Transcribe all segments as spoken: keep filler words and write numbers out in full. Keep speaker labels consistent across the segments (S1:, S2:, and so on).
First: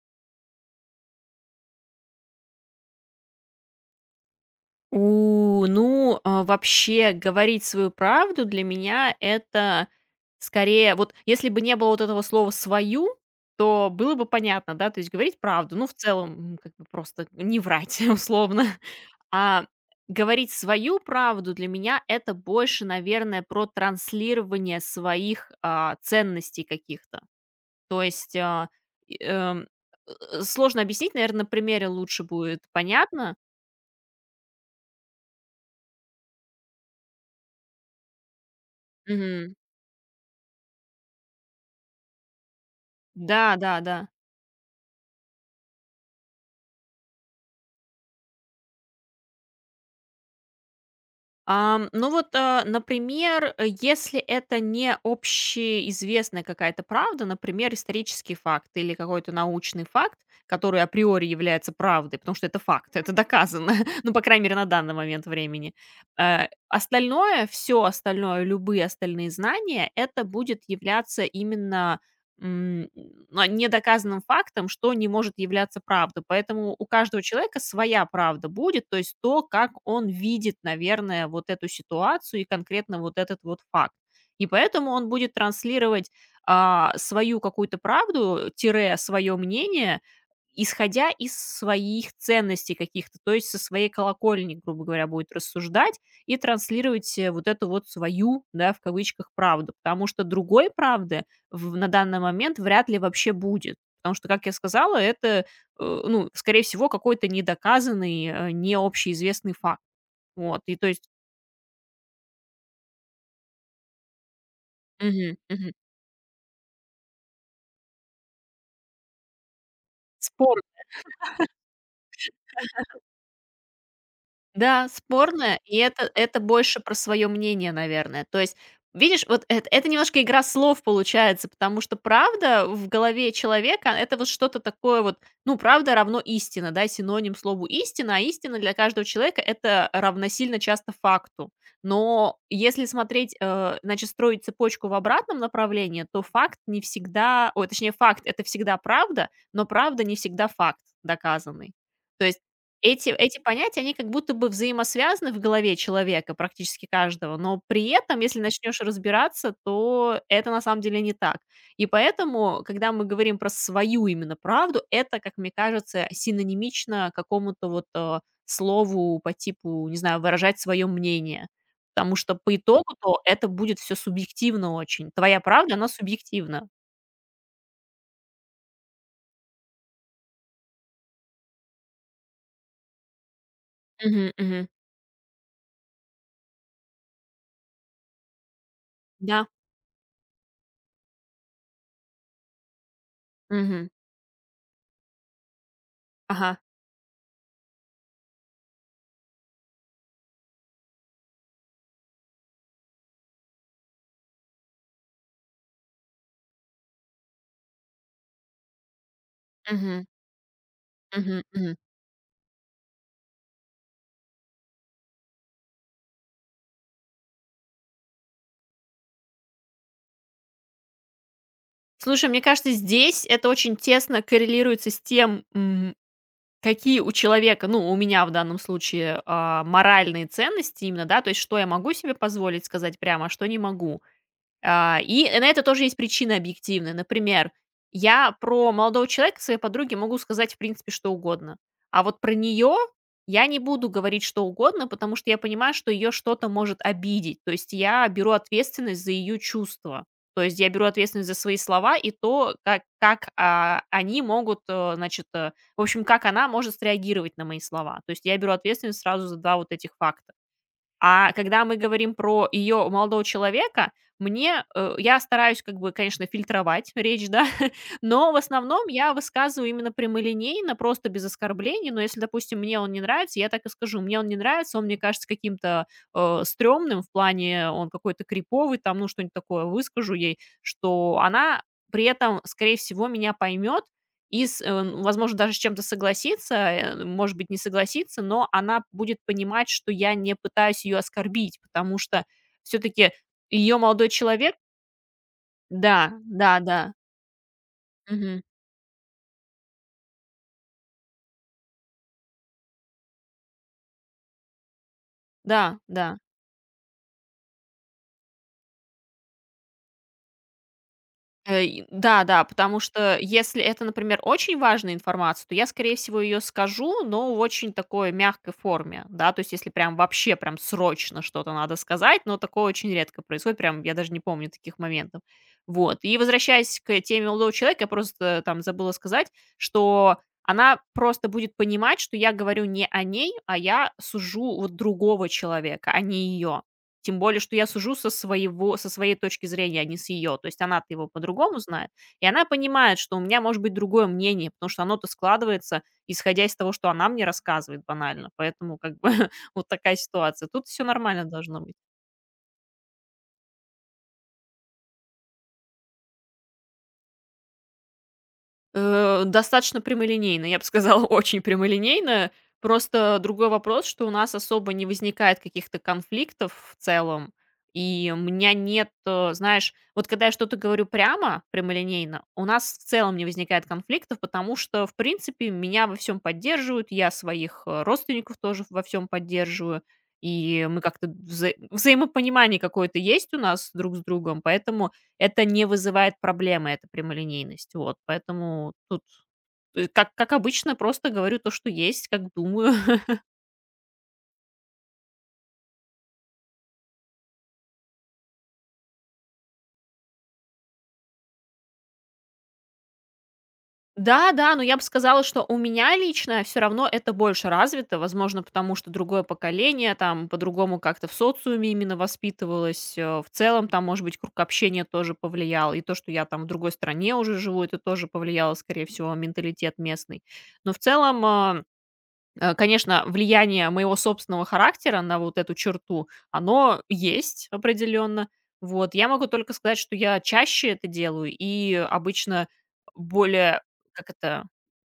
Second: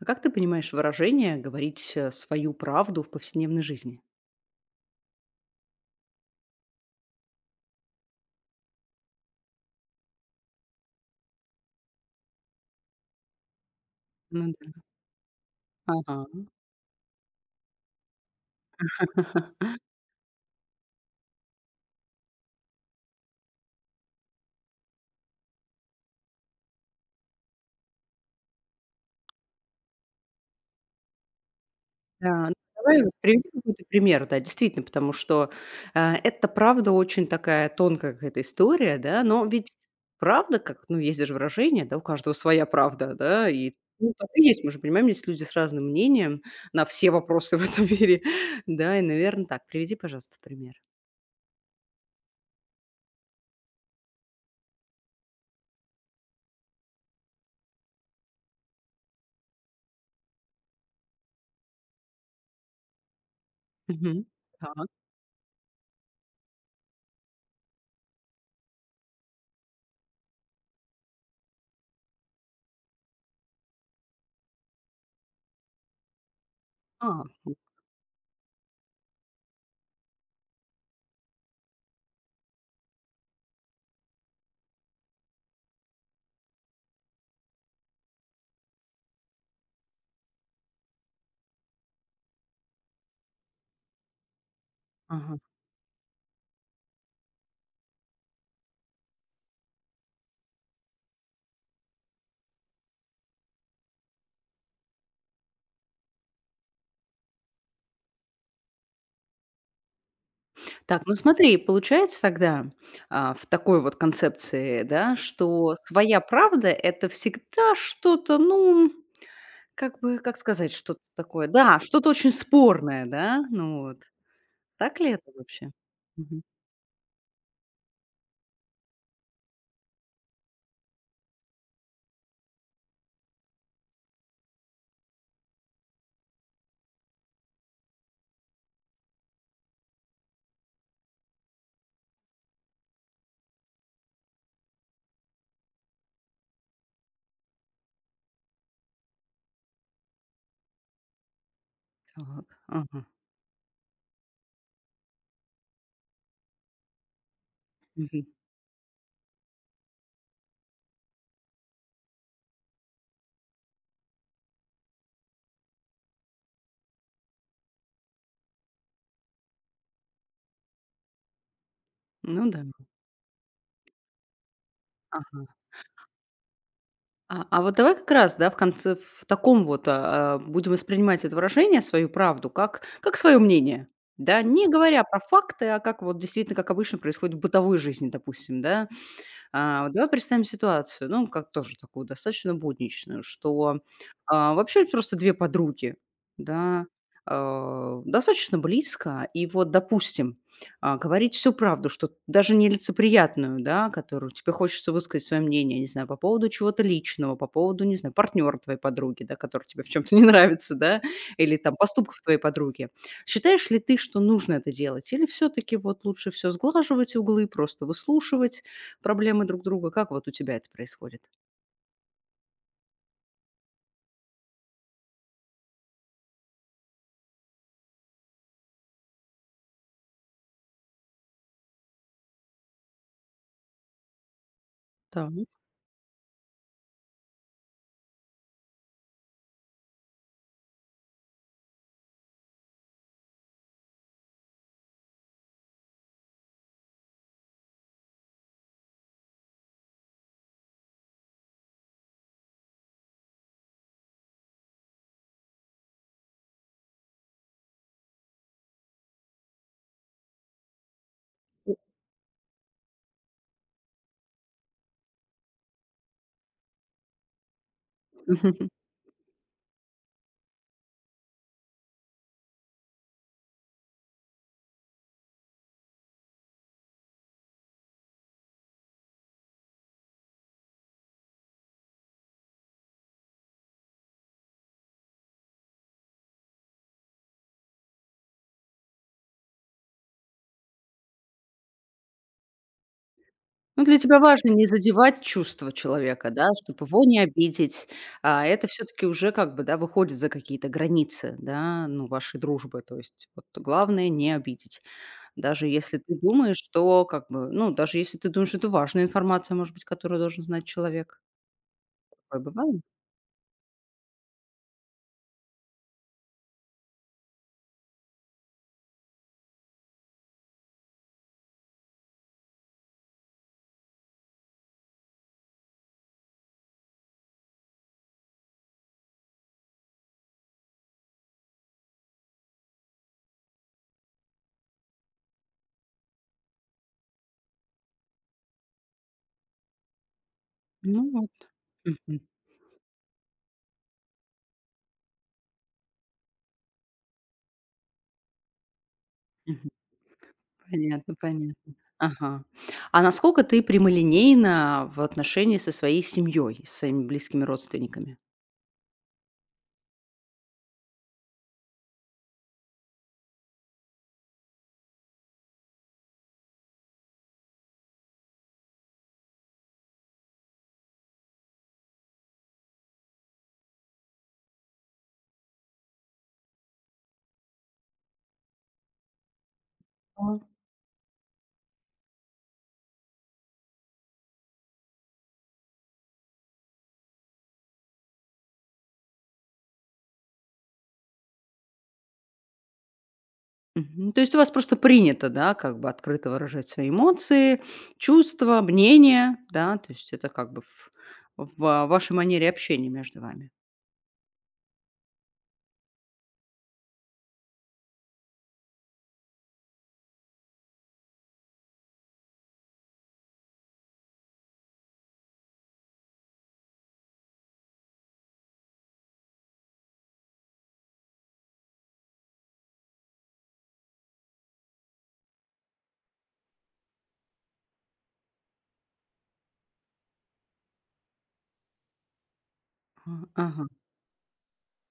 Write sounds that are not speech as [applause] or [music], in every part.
S1: А как ты понимаешь выражение "говорить, э, свою правду в повседневной жизни"?
S2: У, ну, а, вообще говорить свою правду для меня- это скорее вот если бы не было вот этого слова "свою", то было бы
S1: Ну да.
S2: понятно, да, то есть говорить правду, ну, в
S1: Ага.
S2: целом, м, как бы просто не врать [laughs] условно. А
S1: [laughs]
S2: говорить свою правду для меня- это больше, наверное, про транслирование своих, а, ценностей каких-то. То есть, а, и, эм, э, сложно объяснить, наверное, на примере лучше
S1: Да, ну
S2: будет
S1: давай вот
S2: понятно.
S1: приведи какой-то пример, да, действительно, потому что, а, это правда очень такая тонкая какая-то история, да. Но ведь правда, как, ну, есть даже выражение, да, у каждого своя правда,
S2: Да,
S1: да, и,
S2: да, да.
S1: ну, так и есть. Мы же понимаем, есть люди с разным мнением на все вопросы [laughs] в этом мире, да, и, наверное так. Приведи, пожалуйста, пример.
S2: Ам, ну вот, э, например, э, если это не общеизвестная какая-то правда, например, исторический факт или какой-то научный факт, который априори является правдой, потому что это факт, это доказано, [laughs] ну, по
S1: Мгм.
S2: крайней мере, на
S1: Так.
S2: данный момент времени. Э, остальное, все остальное, любые остальные знания, это будет являться именно м, а, недоказанным фактом, что не может являться правдой. Поэтому у
S1: А,
S2: каждого
S1: м.
S2: человека своя правда будет, то есть то, как он видит, наверное, вот эту ситуацию и конкретно вот этот вот факт. И поэтому он будет транслировать а, свою какую-то правду, тире свое мнение, исходя из своих ценностей каких-то, то есть со своей колокольни, грубо говоря, будет
S1: Ага.
S2: рассуждать и транслировать э, вот эту вот свою, да, в кавычках, правду. Потому что другой правды в на данный момент вряд ли вообще будет. Потому что, как я сказала, это, э, ну, скорее всего, какой-то недоказанный, э, не общеизвестный факт. Вот, и то
S1: Так,
S2: есть
S1: ну смотри, получается тогда, а, в такой вот концепции, да,
S2: мгм, мгм.
S1: что своя правда — это всегда что-то, ну, как бы, как
S2: Спор
S1: сказать, что-то такое, да, что-то очень спорное, да, ну вот.
S2: Да,
S1: Так ли это
S2: спорная,
S1: вообще?
S2: и это это
S1: Мгм.
S2: больше про свое мнение, наверное. То есть, видишь, вот эт это немножко игра слов получается, потому что правда в голове человека- это вот что-то такое вот, ну, правда равно истина, да, синоним слову истина, а истина для каждого человека- это равносильно часто факту. Но если смотреть, э, значит, строить цепочку в обратном направлении, то факт не всегда ой, точнее, факт- это всегда правда, но правда не всегда факт доказанный. То есть
S1: Так, ага,
S2: эти эти понятия, они как будто бы взаимосвязаны в голове человека, практически каждого, но при этом,
S1: мгм.
S2: если начнешь разбираться, то это на самом деле не так. И поэтому, когда мы говорим про свою именно правду, это, как мне кажется, синонимично какому-то вот, э, слову по типу, не знаю, выражать свое мнение. Потому что
S1: Ну
S2: по
S1: да,
S2: итогу-то это будет все субъективно очень. Твоя
S1: ага.
S2: правда, она субъективна.
S1: А а вот давай как раз, да, в конце в таком вот, а, а, будем воспринимать это выражение, свою правду, как как свое мнение.
S2: Мгм,
S1: Да, не
S2: мгм.
S1: говоря про факты, а как вот действительно, как обычно происходит в бытовой жизни, допустим, да.
S2: Да.
S1: А, вот давай представим ситуацию, ну, как тоже такую достаточно будничную, что,
S2: Мгм.
S1: а, вообще это просто две подруги,
S2: Ага.
S1: да, а, достаточно близко. И вот, допустим, а, говорить всю правду, что даже нелицеприятную, да, которую тебе хочется высказать свое мнение, не знаю, по поводу чего-то личного, по поводу, не знаю, партнера твоей подруги, да, который тебе в
S2: Мгм,
S1: чем-то [laughs] не нравится, да,
S2: мгм,
S1: или там
S2: мгм.
S1: поступков твоей подруги. Считаешь ли ты, что нужно это делать? Или все-таки вот лучше все сглаживать углы, просто выслушивать, проблемы друг друга. Как вот у тебя это происходит?
S2: Слушай, мне кажется, здесь это очень тесно коррелируется с тем, м, какие у человека, ну, у меня в данном случае, а, моральные ценности именно, да, то есть что я могу себе позволить сказать прямо, а что не могу. А, и
S1: Так.
S2: на это тоже есть причины объективные. Например, я про молодого человека своей подруги могу сказать, в принципе, что угодно. А вот про нее я не буду говорить что угодно, потому что я понимаю, что ее что-то может обидеть. То есть я беру ответственность за ее чувства. То есть я беру ответственность за свои слова и то, как, как а, они могут, э, значит, э, в общем, как она может среагировать на мои слова. То есть я беру ответственность сразу за два вот этих факта. А когда мы говорим про ее молодого человека, мне, э, я стараюсь как бы, конечно, фильтровать речь, да, [laughs] но в
S1: [laughs]
S2: основном я высказываю именно прямолинейно, просто без оскорблений. Но если, допустим, мне он не нравится, я так и скажу: "Мне он не нравится, он мне кажется каким-то, э, стрёмным, в плане он какой-то криповый", там, ну, что-нибудь такое выскажу ей, что она при этом, скорее всего, меня поймет и с э, возможно, даже с чем-то согласиться, э, может быть, не согласиться, но она будет понимать, что я не пытаюсь ее оскорбить, потому что все таки ее
S1: Ну, для
S2: молодой
S1: тебя важно
S2: человек.
S1: не задевать чувства
S2: Да,
S1: человека, да,
S2: да, да.
S1: чтобы его не обидеть.
S2: Мгм.
S1: А это все-таки уже как бы, да, выходит за какие-то границы, да, ну, вашей дружбы. То есть вот главное не обидеть. Даже
S2: Да,
S1: если ты
S2: да.
S1: думаешь, что как бы, ну, даже если ты думаешь, что это важная информация, может быть, которую должен знать человек.
S2: Э, и
S1: Такое
S2: да-да,
S1: бывает?
S2: потому что если это, например, очень важная информация, то я, скорее всего, ее скажу, но в очень такой мягкой форме, да, то есть если прям вообще прям срочно что-то надо сказать, но такое очень редко происходит, прям я даже не помню таких моментов. Вот, и возвращаясь к теме молодого человека, я просто там забыла сказать, что она просто будет понимать, что я говорю не о ней, а я сужу вот другого человека, а не ее. Тем более, что я сужу со своего со своей точки зрения, а не с ее. То есть она-то его
S1: Ну, вот.
S2: по-другому знает,
S1: Мгм.
S2: и она понимает, что у меня может быть другое мнение, потому что оно-то складывается, исходя из того, что она мне рассказывает банально. Поэтому как бы [laughs]
S1: Мгм.
S2: вот такая ситуация. Тут все
S1: Понятно,
S2: нормально должно
S1: понятно.
S2: быть.
S1: Ага. А насколько ты прямолинейна в отношении со своей семьей, со своими близкими родственниками?
S2: Э, достаточно прямолинейно, я бы сказала, [laughs] очень прямолинейно. Просто другой вопрос, что у нас особо не возникает каких-то конфликтов в целом, и у меня нет, э, знаешь, вот когда я что-то говорю прямо, прямолинейно, у нас в целом не возникает конфликтов, потому что, в принципе, меня во всем поддерживают, я своих э, родственников тоже во всем поддерживаю,
S1: А.
S2: и мы как-то вза- взаимопонимание какое-то есть у нас друг с другом, поэтому это не вызывает проблемы, эта прямолинейность. Вот, поэтому тут, э, как как обычно, просто говорю то, что есть, как думаю. [laughs]
S1: Мгм. То есть у вас просто принято, да, как бы открыто выражать свои эмоции, чувства, мнения, да, то есть это как бы в, в вашей манере общения между вами.
S2: Да-да, но я бы сказала, что у меня лично все равно это больше развито. Возможно, потому что другое поколение, там, по-другому как-то в социуме именно воспитывалось. Э, в целом, там, может быть, круг общения тоже повлиял. И то, что я, там, в другой стране уже живу, это тоже повлияло, скорее всего, менталитет местный. Но в целом, а Э, конечно, влияние моего собственного характера на вот эту черту, оно есть определенно. Вот. Я могу только сказать, что я чаще это делаю и обычно
S1: А,
S2: более,
S1: ага.
S2: как это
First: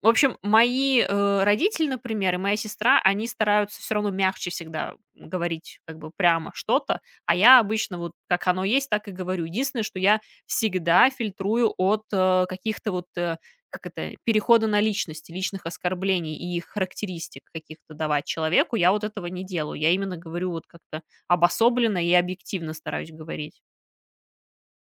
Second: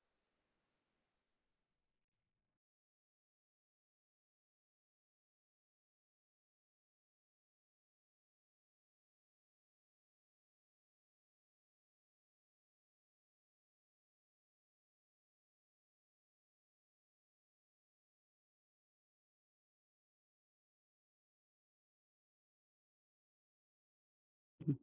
S2: в общем, мои, э, родители, например, и моя сестра, они стараются все равно мягче всегда говорить как бы прямо что-то, а я обычно вот как оно есть, так и говорю. Единственное, что я всегда фильтрую от, э, каких-то вот, э как это, перехода на личности, личных оскорблений и их характеристик каких-то давать человеку, я вот этого не делаю. Я именно говорю вот как-то обособленно и объективно стараюсь говорить.
S1: Мгм.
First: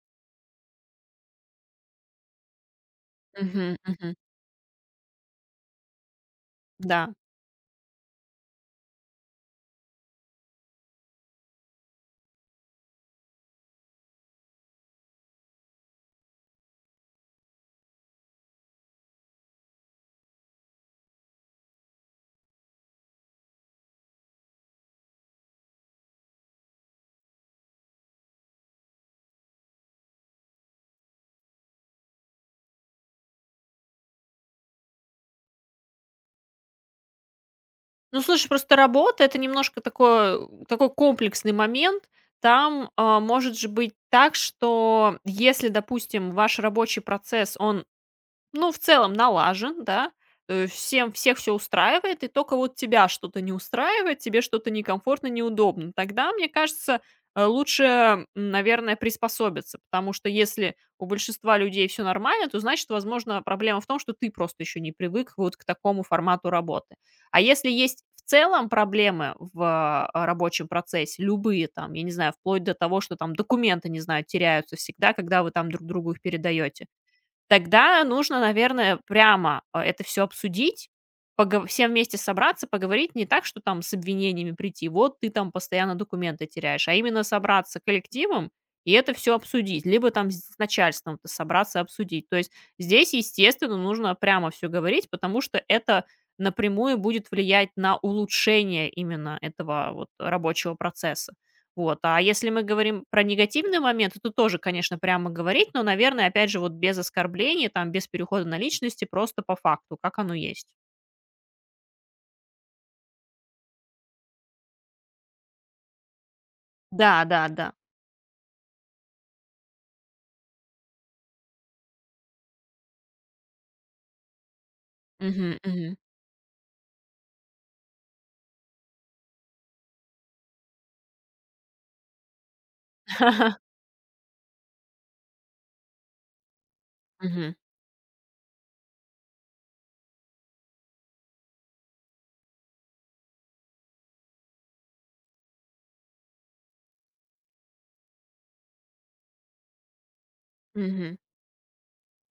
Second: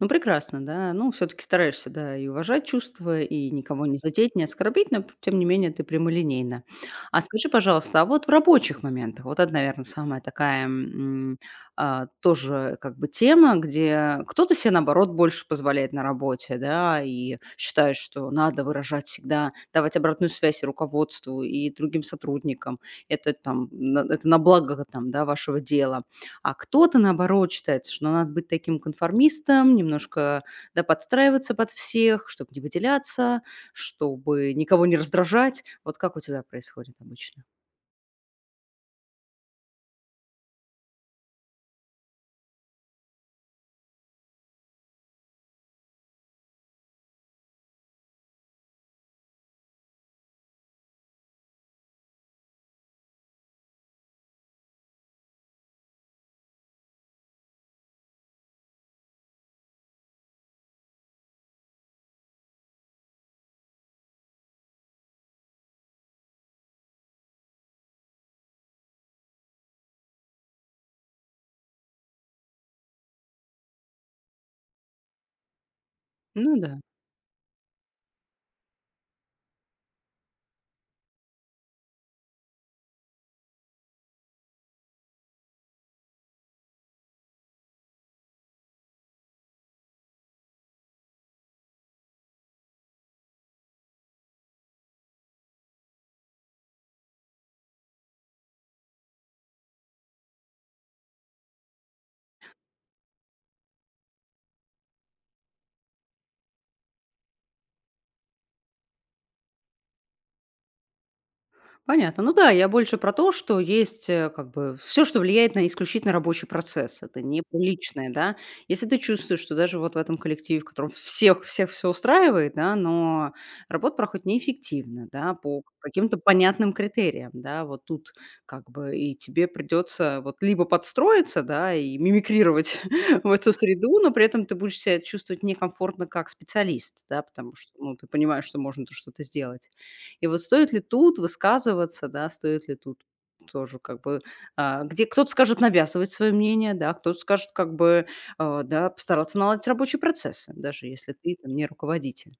S1: Ну, прекрасно, да. Ну, все таки стараешься, да, и уважать чувства, и
S2: Мгм,
S1: никого не
S2: мгм.
S1: задеть, не оскорбить, но, тем не менее, ты прямолинейна.
S2: Да.
S1: А скажи, пожалуйста, а вот в рабочих моментах, вот это, наверное, самая такая, м, а, тоже как бы тема, где кто-то се, наоборот, больше позволяет на работе, да, и считает, что надо выражать всегда, давать обратную связь и руководству, и другим сотрудникам. Это там на это на благо, там, да, вашего дела. А кто-то, наоборот, считает, что надо быть таким конформистом, немножко, да, подстраиваться под всех, чтобы не выделяться, чтобы никого не раздражать. Вот как у тебя происходит обычно?
S2: Ну, слушай, просто работа это немножко такое, э, такой комплексный момент. Там а, может же быть так, что если, допустим, ваш рабочий процесс, он ну, в целом налажен, да. Э, всем Всех все устраивает, и только вот тебя что-то не устраивает, тебе что-то некомфортно, неудобно. Тогда, мне кажется, э, лучше, м, наверное, приспособиться, потому что если у большинства людей все нормально, то значит, возможно, проблема в том, что ты просто еще не привык вот к такому формату работы. А если есть в целом проблемы в, а, рабочем процессе, любые там, я не знаю, вплоть до того, что там документы, не знаю, теряются всегда, когда вы там друг другу их
S1: Ну да.
S2: передаете. Тогда нужно, наверное, прямо, э, это все обсудить, пого всем вместе собраться, поговорить. Не так, что там с обвинениями прийти: "Вот ты там постоянно документы теряешь", а именно собраться коллективом и это все обсудить. Либо там с с начальством-то собраться, и обсудить. То есть здесь, естественно, нужно прямо все говорить, потому что это напрямую будет влиять на улучшение именно этого вот рабочего процесса. Вот. А если мы говорим про негативные моменты, то тоже, конечно, прямо говорить, но, наверное, опять же, вот без оскорблений, там, без перехода на личности, просто по факту, как оно есть.
S1: Понятно. Ну да, я больше про то, что есть, э, как бы, все, что влияет на исключительно рабочий процесс.
S2: Да,
S1: Это не
S2: да, да.
S1: личное, да. Если ты чувствуешь, что даже вот в этом коллективе, в котором всех всех все устраивает, да, но работа проходит неэффективно, да,
S2: Мгм,
S1: по
S2: мгм.
S1: каким-то понятным критериям, да, вот тут как бы и тебе придется вот либо подстроиться, да, и мимикрировать [laughs] в эту
S2: [laughs]
S1: среду, но при этом ты будешь себя чувствовать некомфортно как специалист, да, потому
S2: Мгм,
S1: что, ну, ты понимаешь, что можно тут что-то сделать. И вот стоит ли тут высказываться, да, стоит ли тут тоже как бы, а, где кто-то скажет навязывать свое мнение, да, кто-то скажет как бы, а, да, постараться наладить рабочие процессы, даже если
S2: мгм.
S1: ты там не руководитель.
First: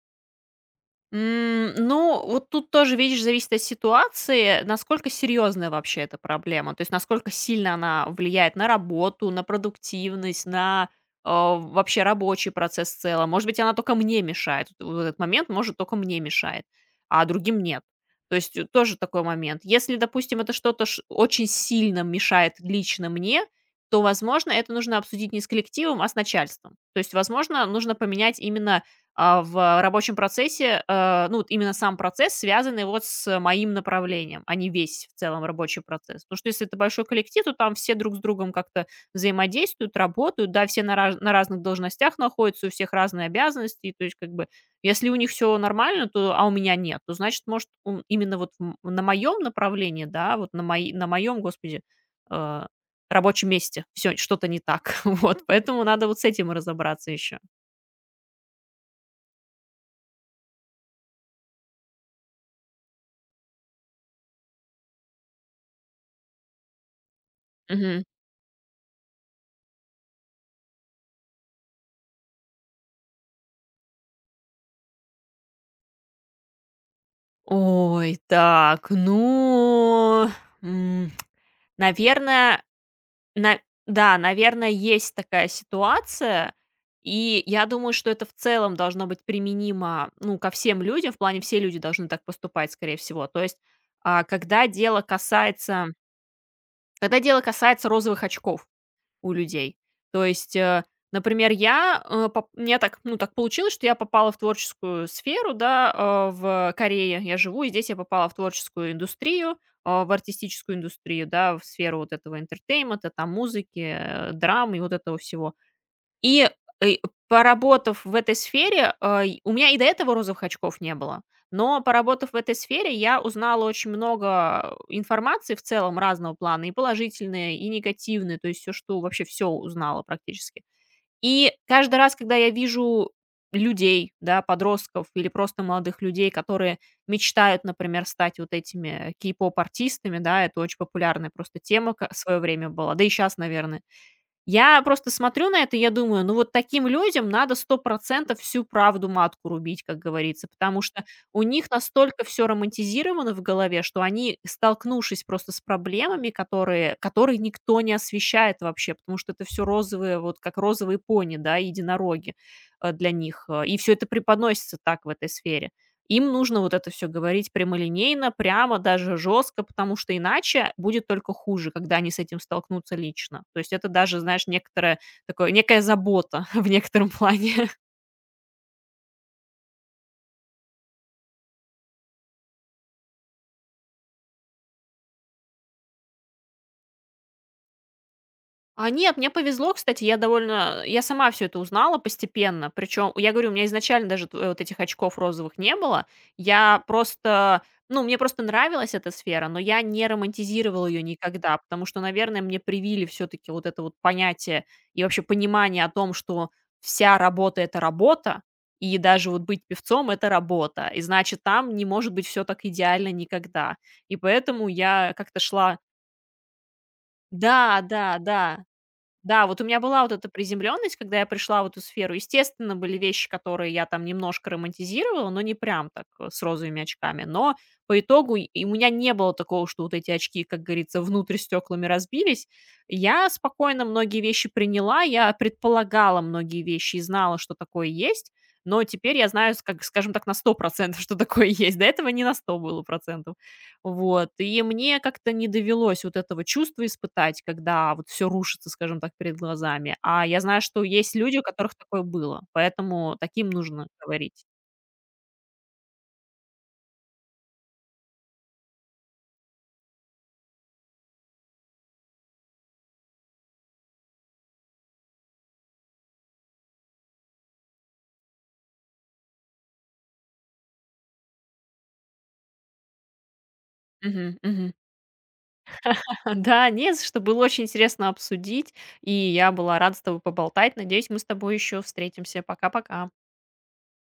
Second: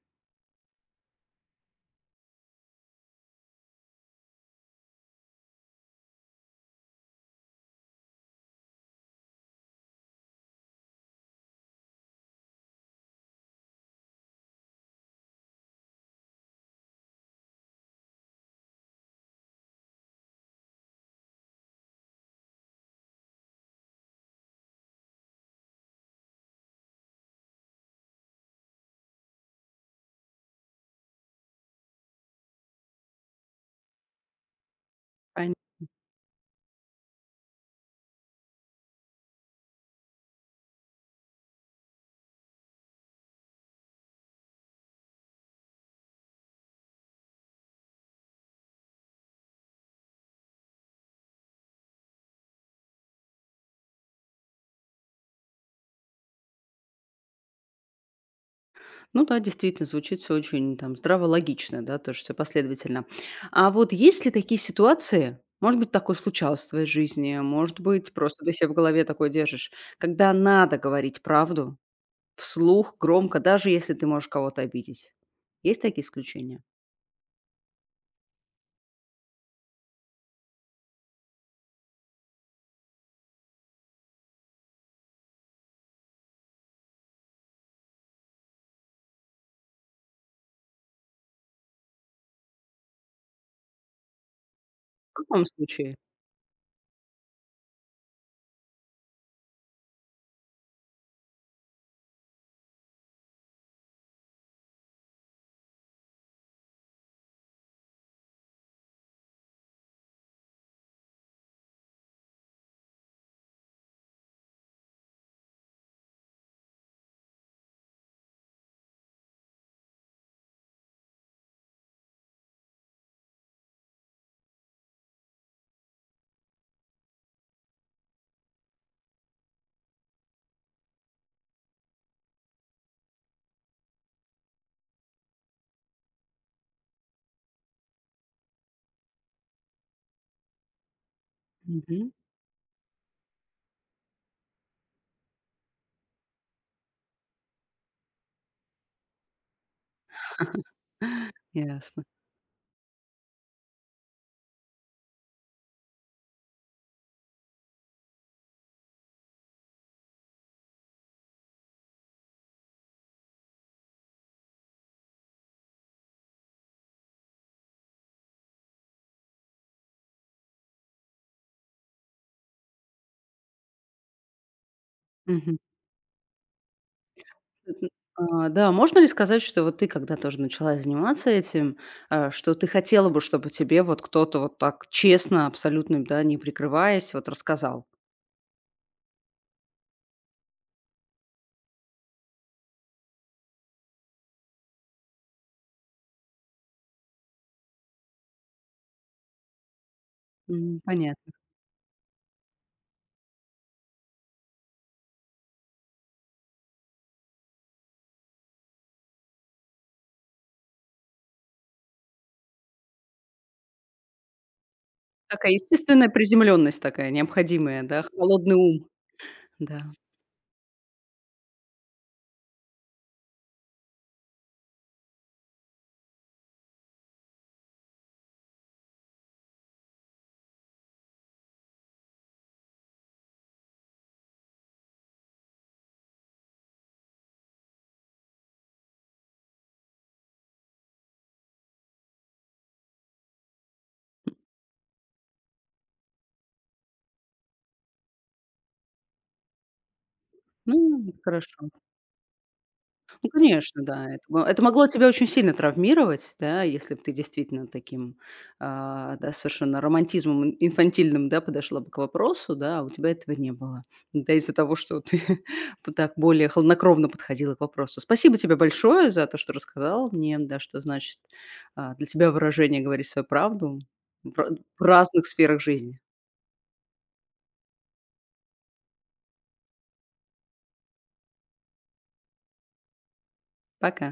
S2: М, ну, вот тут тоже, видишь, зависит от ситуации, насколько серьезная вообще эта проблема, то есть насколько сильно она влияет на работу, на продуктивность, на, э, вообще рабочий процесс в целом. Может быть, она только мне мешает. Вот в этот момент, может, только мне мешает, а другим нет. То есть, э, тоже такой момент. Если, допустим, это что-то ш очень сильно мешает лично мне, то, возможно, это нужно обсудить не с коллективом, а с начальством. То есть, возможно, нужно поменять именно а, в рабочем процессе, э, ну, вот именно сам процесс, связанный вот с моим направлением, а не весь в целом
S1: Пон
S2: рабочий процесс. Потому что если это большой коллектив, то там все друг с другом как-то взаимодействуют, работают, да, все на, раз- на разных должностях находятся, у всех разные обязанности, и то есть как бы если у них все нормально, то, а у меня нет, то значит, может, ум- именно вот м- на моем направлении, да, вот на, мои, на моем, господи, э, рабочем месте все что-то не так. [laughs] Вот, поэтому надо вот с этим разобраться еще.
S1: Ну да, действительно, звучит все очень там здраво, логично, да, тоже всё последовательно. А вот есть ли такие ситуации, может быть, такое случалось в твоей жизни, может быть, просто ты се в голове такое держишь, когда надо говорить правду, вслух, громко, даже если ты можешь кого-то обидеть. Есть такие исключения?
S2: Ой, так, ну, м, наверное, на да, наверное, есть такая ситуация, и я думаю, что это в целом должно быть применимо, ну, ко всем людям, в плане все люди должны так поступать, скорее всего. То есть, а, когда дело
S1: В каком
S2: касается
S1: случае?
S2: когда дело касается розовых очков у людей. То есть, э, например, я, э, поп мне так, ну, так получилось, что я попала в творческую сферу, да, э, в Корее я живу, и здесь я попала в творческую индустрию, а, в артистическую индустрию, да, в сферу вот этого entertainment, там музыки, э, драм и вот этого всего. И, и поработав в этой сфере, а, и у меня и до этого розовых очков не было, но поработав в этой сфере, я узнала очень много информации в целом разного плана, и положительные, и негативные, то есть все, что вообще все узнала практически. И каждый раз, когда я вижу людей, да, подростков или просто молодых людей, которые мечтают, например, стать вот этими кей-поп-артистами, да, это очень популярная просто тема ка
S1: Мгм.
S2: в своё время была, да и сейчас, наверное. Я просто смотрю на это, и я думаю, ну вот таким людям надо сто процентов всю правду матку рубить, как говорится, потому что у них
S1: Ясно.
S2: настолько все романтизировано в голове, что они, столкнувшись просто с проблемами, которые, которые никто не освещает вообще, потому что это все розовые, вот как розовые пони, да, единороги э, для них, э, и все это преподносится так в этой сфере. Им нужно вот это все говорить прямолинейно, прямо, даже жестко, потому что иначе будет только хуже, когда они с этим столкнутся лично. То есть это даже, знаешь, некоторая такое
S1: Мгм.
S2: некая забота [laughs] в некотором плане.
S1: Мгм. А, да, можно ли сказать, что вот ты, когда тоже начала заниматься этим, а, что ты хотела бы, чтобы тебе вот кто-то вот так честно, абсолютно, да, не прикрываясь, вот рассказал?
S2: А нет, мне повезло, кстати, я довольно я сама все это узнала постепенно. Причем я говорю, у меня изначально даже т вот этих очков розовых не было. Я просто, ну, мне просто нравилась эта сфера, но я не
S1: М,
S2: романтизировала ее
S1: понятно.
S2: никогда, потому что, наверное, мне привили все таки вот это вот понятие и вообще понимание о том, что вся работа- это работа, и даже вот быть певцом- это работа, и значит, там не может быть все так идеально никогда. И поэтому я как-то
S1: Такая
S2: шла.
S1: естественная приземленность такая
S2: Да,
S1: необходимая, да,
S2: да,
S1: холодный
S2: да.
S1: ум.
S2: Да, вот у меня
S1: Да.
S2: была вот эта приземленность, когда я пришла в эту сферу. Естественно, были вещи, которые я там немножко романтизировала, но не прям так э, с розовыми очками. Но по итогу и и у меня не было такого, что вот эти очки, как говорится, внутрь стеклами разбились. Я спокойно многие вещи приняла, я предполагала многие вещи и знала, что такое есть. Но теперь я знаю, с- как, скажем так, на сто процентов, что такое есть. До этого не на сто было процентов. Вот, и мне как-то не довелось вот этого чувства испытать, когда вот все рушится, скажем так, перед глазами. А я знаю,
S1: Ну,
S2: что есть люди, у
S1: хорошо.
S2: которых такое было, поэтому
S1: Ну,
S2: таким
S1: конечно,
S2: нужно
S1: да. Это мо
S2: говорить.
S1: это могло тебя очень сильно травмировать, да, если бы ты действительно таким, а, да, совершенно романтизмом ин инфантильным, да, подошла бы к вопросу, да, а у тебя этого не было. Да, из-за того, что ты [laughs] вот так более хладнокровно подходила к вопросу. Спасибо тебе большое за то, что рассказал мне, да, что значит, а, для тебя выражение "говорить свою правду" в
S2: Мгм,
S1: ра
S2: мгм.
S1: в разных сферах жизни.
S2: [laughs] Да, не за что, было очень интересно обсудить, и я была рада с тобой поболтать. Надеюсь, мы с тобой еще встретимся. Пока-пока.
S1: Пока.